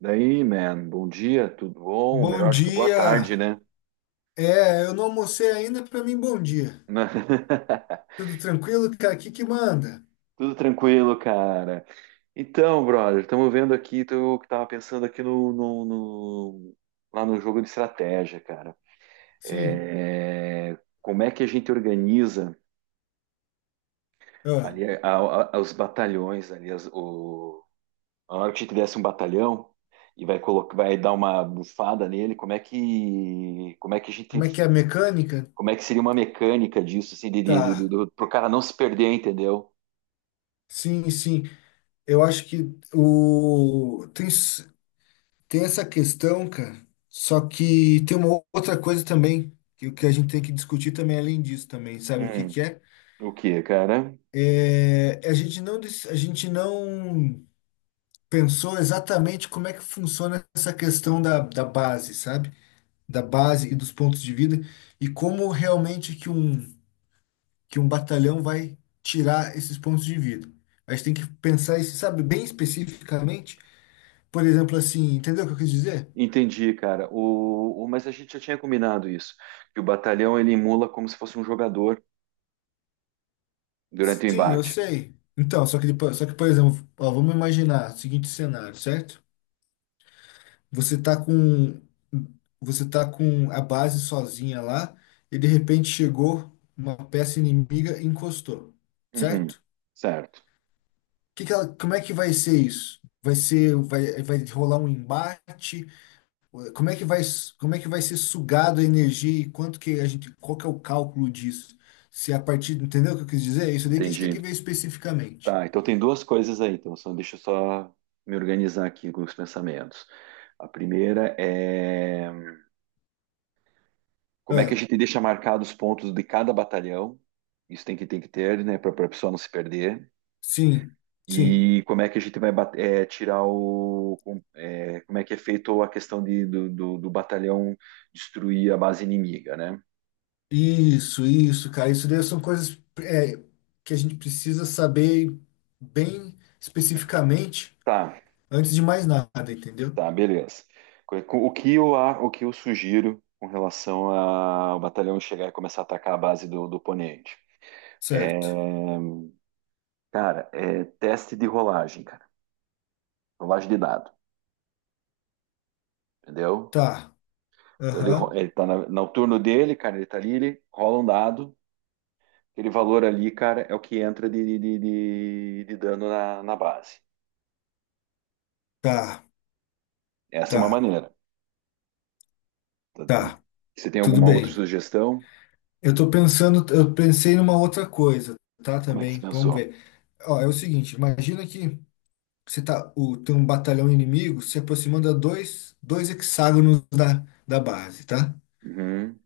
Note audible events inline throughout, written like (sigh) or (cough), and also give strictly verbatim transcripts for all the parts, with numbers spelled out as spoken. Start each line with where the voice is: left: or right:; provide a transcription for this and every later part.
right: Daí, man, bom dia, tudo bom?
left: Bom
right: Melhor acho que boa tarde,
left: dia.
right: né?
left: É, eu não almocei ainda, pra mim bom dia.
right: (laughs)
left: Tudo tranquilo, cara? O que que manda?
right: Tudo tranquilo, cara. Então, brother, estamos vendo aqui, tô, tava pensando aqui no, no- no- lá no jogo de estratégia, cara.
left: Sim.
right: É, como é que a gente organiza
left: Ah,
right: ali a- a- a- os batalhões ali, as- o- a hora que a gente desse um batalhão e vai colocar, vai dar uma bufada nele, como é que, como é que a gente...
left: como é que é a mecânica?
right: Como é que seria uma mecânica disso, assim, de, de, de, do-
left: Tá.
right: do- pro cara não se perder, entendeu?
left: Sim, sim. Eu acho que o tem s- tem essa questão, cara. Só que tem uma outra coisa também que o que a gente tem que discutir também além disso também, sabe o que
right: Hum,
left: que é?
right: o que, cara?
left: É, a gente não dec- a gente não pensou exatamente como é que funciona essa questão da, da base, sabe? Da base e dos pontos de vida e como realmente que um que um batalhão vai tirar esses pontos de vida. A gente tem que pensar isso, sabe, bem especificamente. Por exemplo, assim, entendeu o que eu quis dizer?
right: Entendi, cara. O, o- mas a gente já tinha combinado isso, que o batalhão ele emula como se fosse um jogador durante o
left: Sim, eu
right: embate.
left: sei. Então, só que depois, só que, por exemplo, ó, vamos imaginar o seguinte cenário, certo? Você tá com você tá com a base sozinha lá, e de repente chegou uma peça inimiga e encostou,
right: Uhum,
left: certo?
right: certo,
left: Que que ela- como é que vai ser isso? Vai ser, vai, vai rolar um embate? Como é que vai, como é que vai ser sugado a energia? E quanto que a gente, qual que é o cálculo disso? Se a partir, Entendeu o que eu quis dizer? Isso daí que a gente tem
right: entendi.
left: que ver especificamente.
right: Tá, então tem duas coisas aí, então só, deixa eu só me organizar aqui com os pensamentos. A primeira é como é que a
left: Ah,
right: gente deixa marcados os pontos de cada batalhão? Isso tem que, tem que ter, né, para a pessoa não se perder.
left: sim, sim.
right: E como é que a gente vai bat- eh, tirar o. com- eh, como é que é feito a questão de, do, do, do batalhão destruir a base inimiga, né?
left: Isso, isso, cara. Isso daí são coisas é, que a gente precisa saber bem especificamente
right: Tá,
left: antes de mais nada, entendeu?
right: tá, beleza. Co- co- O que eu, a- o que eu sugiro com relação a- ao batalhão chegar e começar a atacar a base do, do oponente? É,
left: Certo.
right: cara, é teste de rolagem, cara. Rolagem de dado, entendeu?
left: Tá.
right: Então ele, ro-
left: Aham.
right: ele tá na- no turno dele, cara, ele tá ali, ele rola um dado. Aquele valor ali, cara, é o que entra de, de, de, de dano na, na base.
left: Tá,
right: Essa é uma
left: tá,
right: maneira. Tá?
left: tá.
right: Você tem
left: Tudo
right: alguma outra
left: bem.
right: sugestão?
left: Eu tô pensando, eu pensei numa outra coisa, tá?
right: Como é que você
left: Também, vamos
right: pensou?
left: ver. Ó, é o seguinte, imagina que você tá, o, tem um batalhão inimigo se aproximando a dois, dois hexágonos da, da base, tá?
right: Uhum,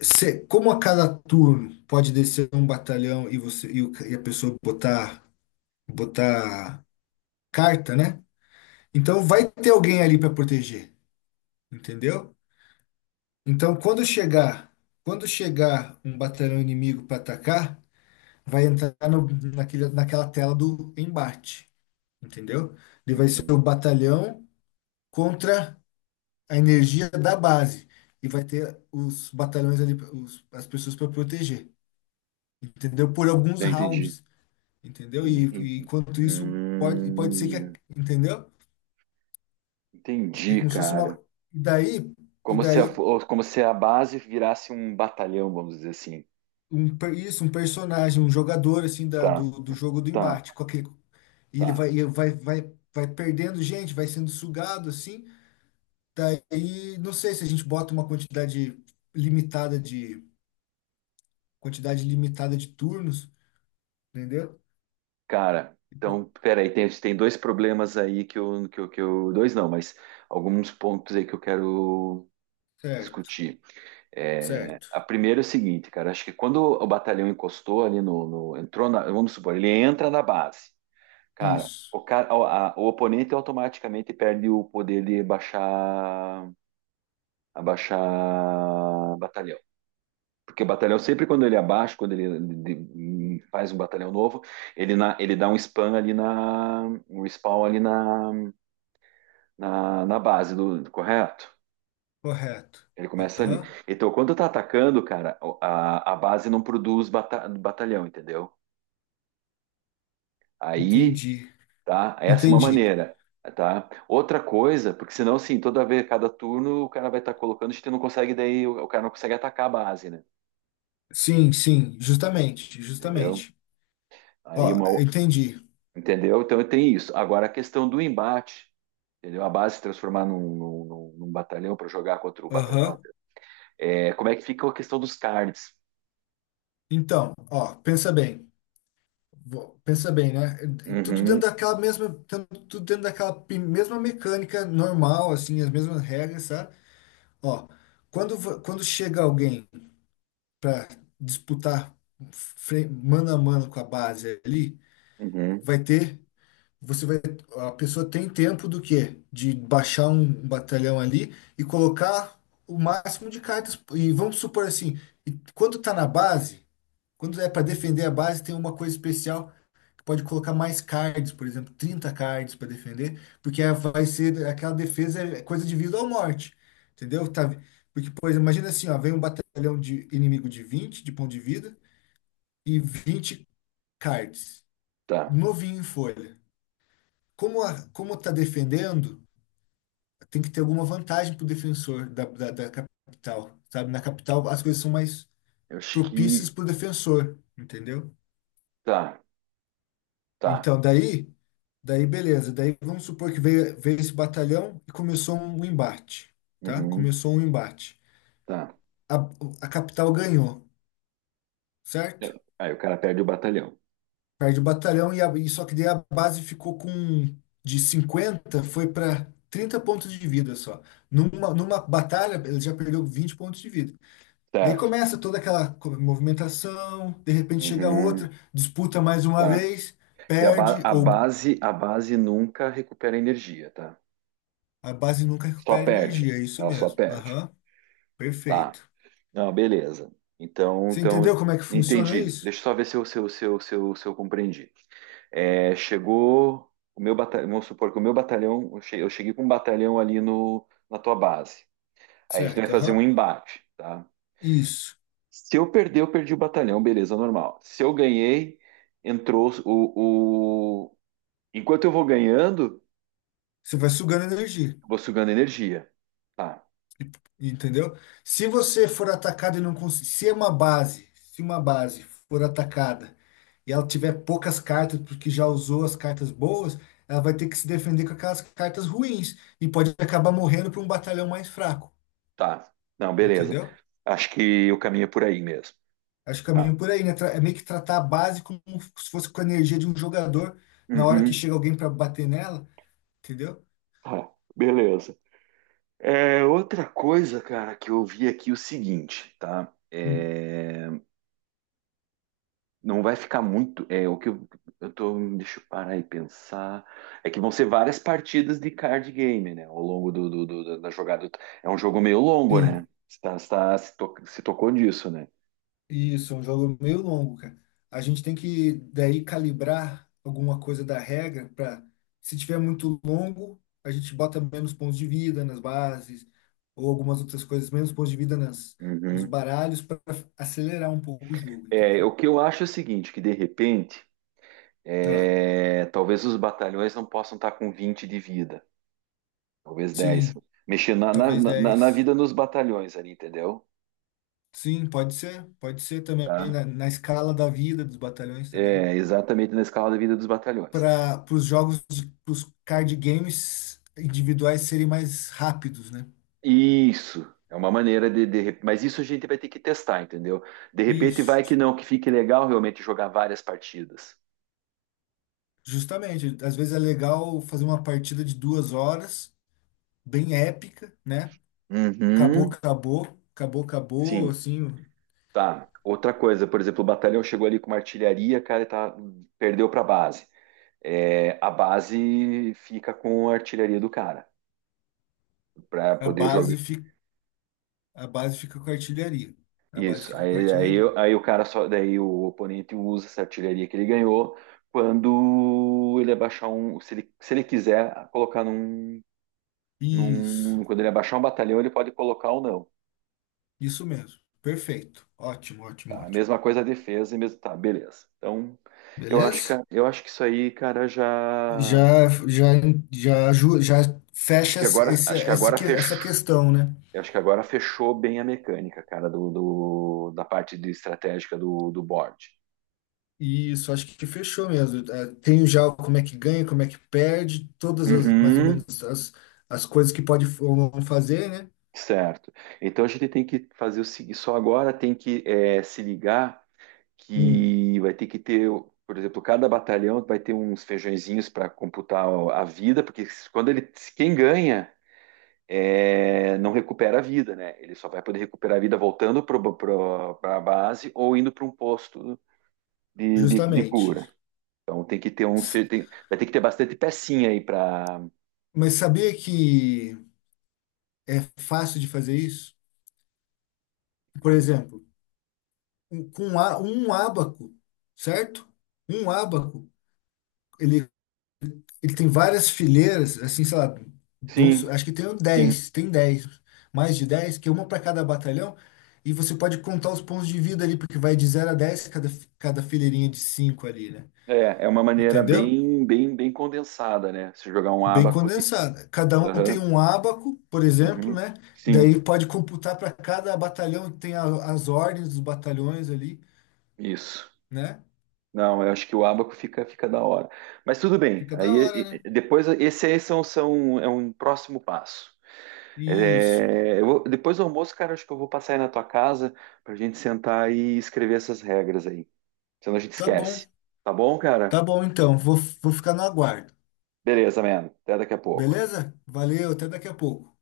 left: Você, como a cada turno pode descer um batalhão e você e, o e a pessoa botar botar carta, né? Então vai ter alguém ali para proteger, entendeu? Então quando chegar, quando chegar um batalhão inimigo para atacar, vai entrar no, naquele, naquela tela do embate, entendeu? Ele vai ser o
right: uhum.
left: batalhão contra a energia da base, e vai ter os batalhões ali, os- as pessoas para proteger, entendeu? Por alguns
right: Tá, entendi.
left: rounds, entendeu? E,
right: Entendi, en-
left: e enquanto isso pode, pode ser que, a-
right: hum,
left: Entendeu? É
right: entendi,
left: como se fosse uma
right: cara.
left: e daí e
right: Como se
left: daí
right: a, fo- como se a base virasse um batalhão, vamos dizer assim.
left: um per- isso um personagem, um jogador assim da,
right: Tá,
left: do, do jogo do
right: tá,
left: embate, qualquer, e ele
right: tá.
left: vai, e vai, vai, vai perdendo gente, vai sendo sugado assim. Daí, não sei se a gente bota uma quantidade limitada de quantidade limitada de turnos, entendeu?
right: Cara,
left: Tipo,
right: então, peraí, tem, tem dois problemas aí que eu, que eu, que eu... Dois não, mas alguns pontos aí que eu quero
left: certo,
right: discutir. É,
left: certo.
right: a primeira é o seguinte, cara, acho que quando o batalhão encostou ali no, no-, entrou na, vamos supor, ele entra na base, cara,
left: Isso,
right: o cara, a- a- o oponente automaticamente perde o poder de abaixar, abaixar batalhão, porque o batalhão sempre quando ele abaixa, quando ele, de- de- faz um batalhão novo, ele na, ele dá um spam ali na, um spawn ali na, na, na base do, correto?
left: correto.
right: Ele começa ali.
left: Aham,
right: Então, quando tá atacando, cara, a, a base não produz bata- batalhão, entendeu? Aí,
left: entendi,
right: tá? Essa é uma
left: entendi.
right: maneira, tá? Outra coisa, porque senão, assim, toda vez, cada turno, o cara vai estar colocando, a gente não consegue, daí o, o cara não consegue atacar a base, né?
left: Sim, sim, justamente,
right: Entendeu?
left: justamente.
right: Aí
left: Ó,
right: uma, o-
left: entendi.
right: entendeu? Então tem isso. Agora a questão do embate, entendeu? A base se transformar num, num- num- num batalhão para jogar contra o batalhão.
left: Aham.
right: É, como é que fica a questão dos cards?
left: Então, ó, pensa bem. Vo- Pensa bem, né? Tudo dentro
right: Uhum,
left: daquela mesma, tan- tudo dentro daquela pi- mesma mecânica normal, assim, as mesmas regras, sabe? Ó, quando, vo- quando chega alguém para disputar fre- mano a mano com a base ali,
right: uhum,
left: vai ter, você vai, a pessoa tem tempo do quê? De baixar um batalhão ali e colocar o máximo de cartas. E vamos supor assim, e quando tá na base, quando é para defender a base, tem uma coisa especial que pode colocar mais cards, por exemplo, trinta cards para defender, porque é- vai ser aquela defesa, é coisa de vida ou morte. Entendeu? Tá, porque, por exemplo, imagina assim, ó, vem um batalhão de inimigo de vinte de ponto de vida, e vinte cards,
right: tá.
left: novinho em folha. Como a, como tá defendendo, tem que ter alguma vantagem pro defensor da, da, da capital, sabe? Na capital as coisas são mais
right: Eu acho
left: propícias
right: que...
left: pro defensor, entendeu?
right: tá, tá.
left: Então, daí, daí beleza. Daí vamos supor que veio, veio esse batalhão e começou um embate, tá?
right: Uhum.
left: Começou um embate.
right: Tá.
left: A, a capital ganhou,
right: É.
left: certo?
right: Aí o cara perde o batalhão.
left: Perde o batalhão e, a, e só que daí a base ficou com de cinquenta foi para trinta pontos de vida só. Numa, numa batalha ele já perdeu vinte pontos de vida. Daí
right: Certo.
left: começa toda aquela co- movimentação, de repente chega
right: Uhum.
left: outra, disputa mais uma
right: Tá.
left: vez,
right: E a, ba-
left: perde,
right: a
left: ou
right: base, a base nunca recupera energia, tá?
left: a base nunca
right: Só
left: recupera
right: perde.
left: energia, é isso
right: Ela só
left: mesmo.
right: perde.
left: Aham.
right: Tá.
left: Perfeito.
right: Não, beleza. Então,
left: Você
right: então,
left: entendeu como é que funciona
right: entendi.
left: isso?
right: Deixa eu só ver se eu, se eu, se eu, se eu, se eu compreendi. É, chegou o meu batalhão, vamos supor que o meu batalhão, eu che- eu cheguei com um batalhão ali no, na tua base. Aí a gente vai
left: Certo,
right: fazer um
left: aham.
right: embate, tá?
left: Isso.
right: Se eu perder, eu perdi o batalhão, beleza, normal. Se eu ganhei, entrou o, o... Enquanto eu vou ganhando,
left: Você vai sugando energia.
right: eu vou sugando energia. Tá,
left: Entendeu? Se você for atacado e não conseguir, se é uma base, se uma base for atacada e ela tiver poucas cartas porque já usou as cartas boas, ela vai ter que se defender com aquelas cartas ruins e pode acabar morrendo para um batalhão mais fraco,
right: tá. Não, beleza.
left: entendeu?
right: Acho que o caminho é por aí mesmo.
left: Acho que o
right: Tá.
left: caminho por aí, né? Tra- É meio que tratar a base como se fosse com a energia de um jogador na hora que
right: Uhum,
left: chega alguém para bater nela, entendeu?
right: tá, beleza. É, outra coisa, cara, que eu vi aqui é o seguinte, tá?
left: Hum.
right: É... Não vai ficar muito. É o que eu, eu tô... Deixa eu parar e pensar. É que vão ser várias partidas de card game, né? Ao longo do, do- do- da da jogada. É um jogo meio longo,
left: Sim.
right: né? Você tá- você tá- se, to- se tocou disso, né?
left: Isso, é um jogo meio longo, cara. A gente tem que daí calibrar alguma coisa da regra para, se tiver muito longo, a gente bota menos pontos de vida nas bases, ou algumas outras coisas, menos pontos de vida nas, nos
right: Uhum.
left: baralhos, para acelerar um pouco o jogo,
right: É,
left: entendeu?
right: o que eu acho é o seguinte, que de repente,
left: Ah,
right: é, talvez os batalhões não possam estar com vinte de vida, talvez dez,
left: sim,
right: mexer na, na,
left: talvez
right: na, na
left: dez.
right: vida dos batalhões ali, entendeu?
left: Sim, pode ser, pode ser também
right: Tá?
left: na, na escala da vida dos batalhões também.
right: É, exatamente na escala da vida dos batalhões.
left: Para os jogos, os card games individuais serem mais rápidos, né?
right: Isso é uma maneira de, de re- mas isso a gente vai ter que testar, entendeu? De repente vai que
left: Isso.
right: não, que fique legal realmente jogar várias partidas.
left: Justamente, às vezes é legal fazer uma partida de duas horas, bem épica, né? Acabou,
right: Uhum,
left: acabou, acabou, acabou,
right: sim,
left: assim,
right: tá. Outra coisa, por exemplo, o batalhão chegou ali com uma artilharia, cara, e tá, perdeu para base. É, a base fica com a artilharia do cara para
left: a
right: poder jogar.
left: base fica, a base fica com a artilharia. A base
right: Isso.
left: fica com a
right: Aí, aí,
left: artilharia.
right: aí o cara só, daí o oponente usa essa artilharia que ele ganhou quando ele abaixar um, se ele, se ele quiser colocar num...
left: Isso,
right: Num- quando ele abaixar um batalhão, ele pode colocar ou não.
left: isso mesmo. Perfeito. Ótimo, ótimo,
right: Tá? A
left: ótimo.
right: mesma coisa a defesa e mesmo. Tá, beleza. Então, eu acho que,
left: Beleza?
right: eu acho que isso aí, cara, já.
left: Já, já, já, aju- já
right: Acho
left: fecha
right: que
left: esse,
right: agora,
left: esse-
right: acho que
left: essa
right: agora
left: que- essa
right: fechou.
left: questão, né?
right: Eu acho que agora fechou bem a mecânica, cara, do, do- da parte de estratégica do, do board.
left: Isso, acho que fechou mesmo. Eh, Tenho já como é que ganha, como é que perde, todas as, mais ou
right: Uhum,
left: menos as, as coisas que pode ou não fazer, né?
right: certo. Então a gente tem que fazer o seguinte, só agora tem que é, se ligar
left: Hum,
right: que vai ter que ter, por exemplo, cada batalhão vai ter uns feijõezinhos para computar a vida, porque quando ele, quem ganha é, não recupera a vida, né? Ele só vai poder recuperar a vida voltando para a base ou indo para um posto de, de, de cura.
left: justamente.
right: Então tem que ter uns,
left: S-
right: fe- tem- vai ter que ter bastante pecinha aí para.
left: Mas sabia que é fácil de fazer isso? Por exemplo, um- com um, á- um ábaco, certo? Um ábaco, ele Ele tem várias fileiras, assim, sei lá, de uns-
right: Sim,
left: acho que tem
right: sim.
left: dez, tem dez, mais de dez, que é uma para cada batalhão, e você pode contar os pontos de vida ali, porque vai de zero a dez, cada, fi- cada fileirinha de cinco ali, né?
right: É, é uma maneira
left: Entendeu?
right: bem, bem, bem condensada, né? Se jogar um
left: Bem
right: abaco de...
left: condensada. Cada um tem
right: Aham,
left: um ábaco, por exemplo,
right: uhum,
left: né?
right: sim,
left: Daí pode computar para cada batalhão, tem a- as ordens dos batalhões ali,
right: isso.
left: né?
right: Não, eu acho que o Abaco fica, fica da hora. Mas tudo bem.
left: Fica da
right: Aí
left: hora,
right: e-
left: né?
right: e- depois esse aí são, são, é um próximo passo.
left: Isso.
right: É, eu vou- depois do almoço, cara, acho que eu vou passar aí na tua casa pra gente sentar e escrever essas regras aí. Senão a gente
left: Tá bom.
right: esquece. Tá bom,
left: Tá
right: cara?
left: bom, então. Vou, vou ficar no aguardo.
right: Beleza, mano. Até daqui a pouco.
left: Beleza? Valeu, até daqui a pouco.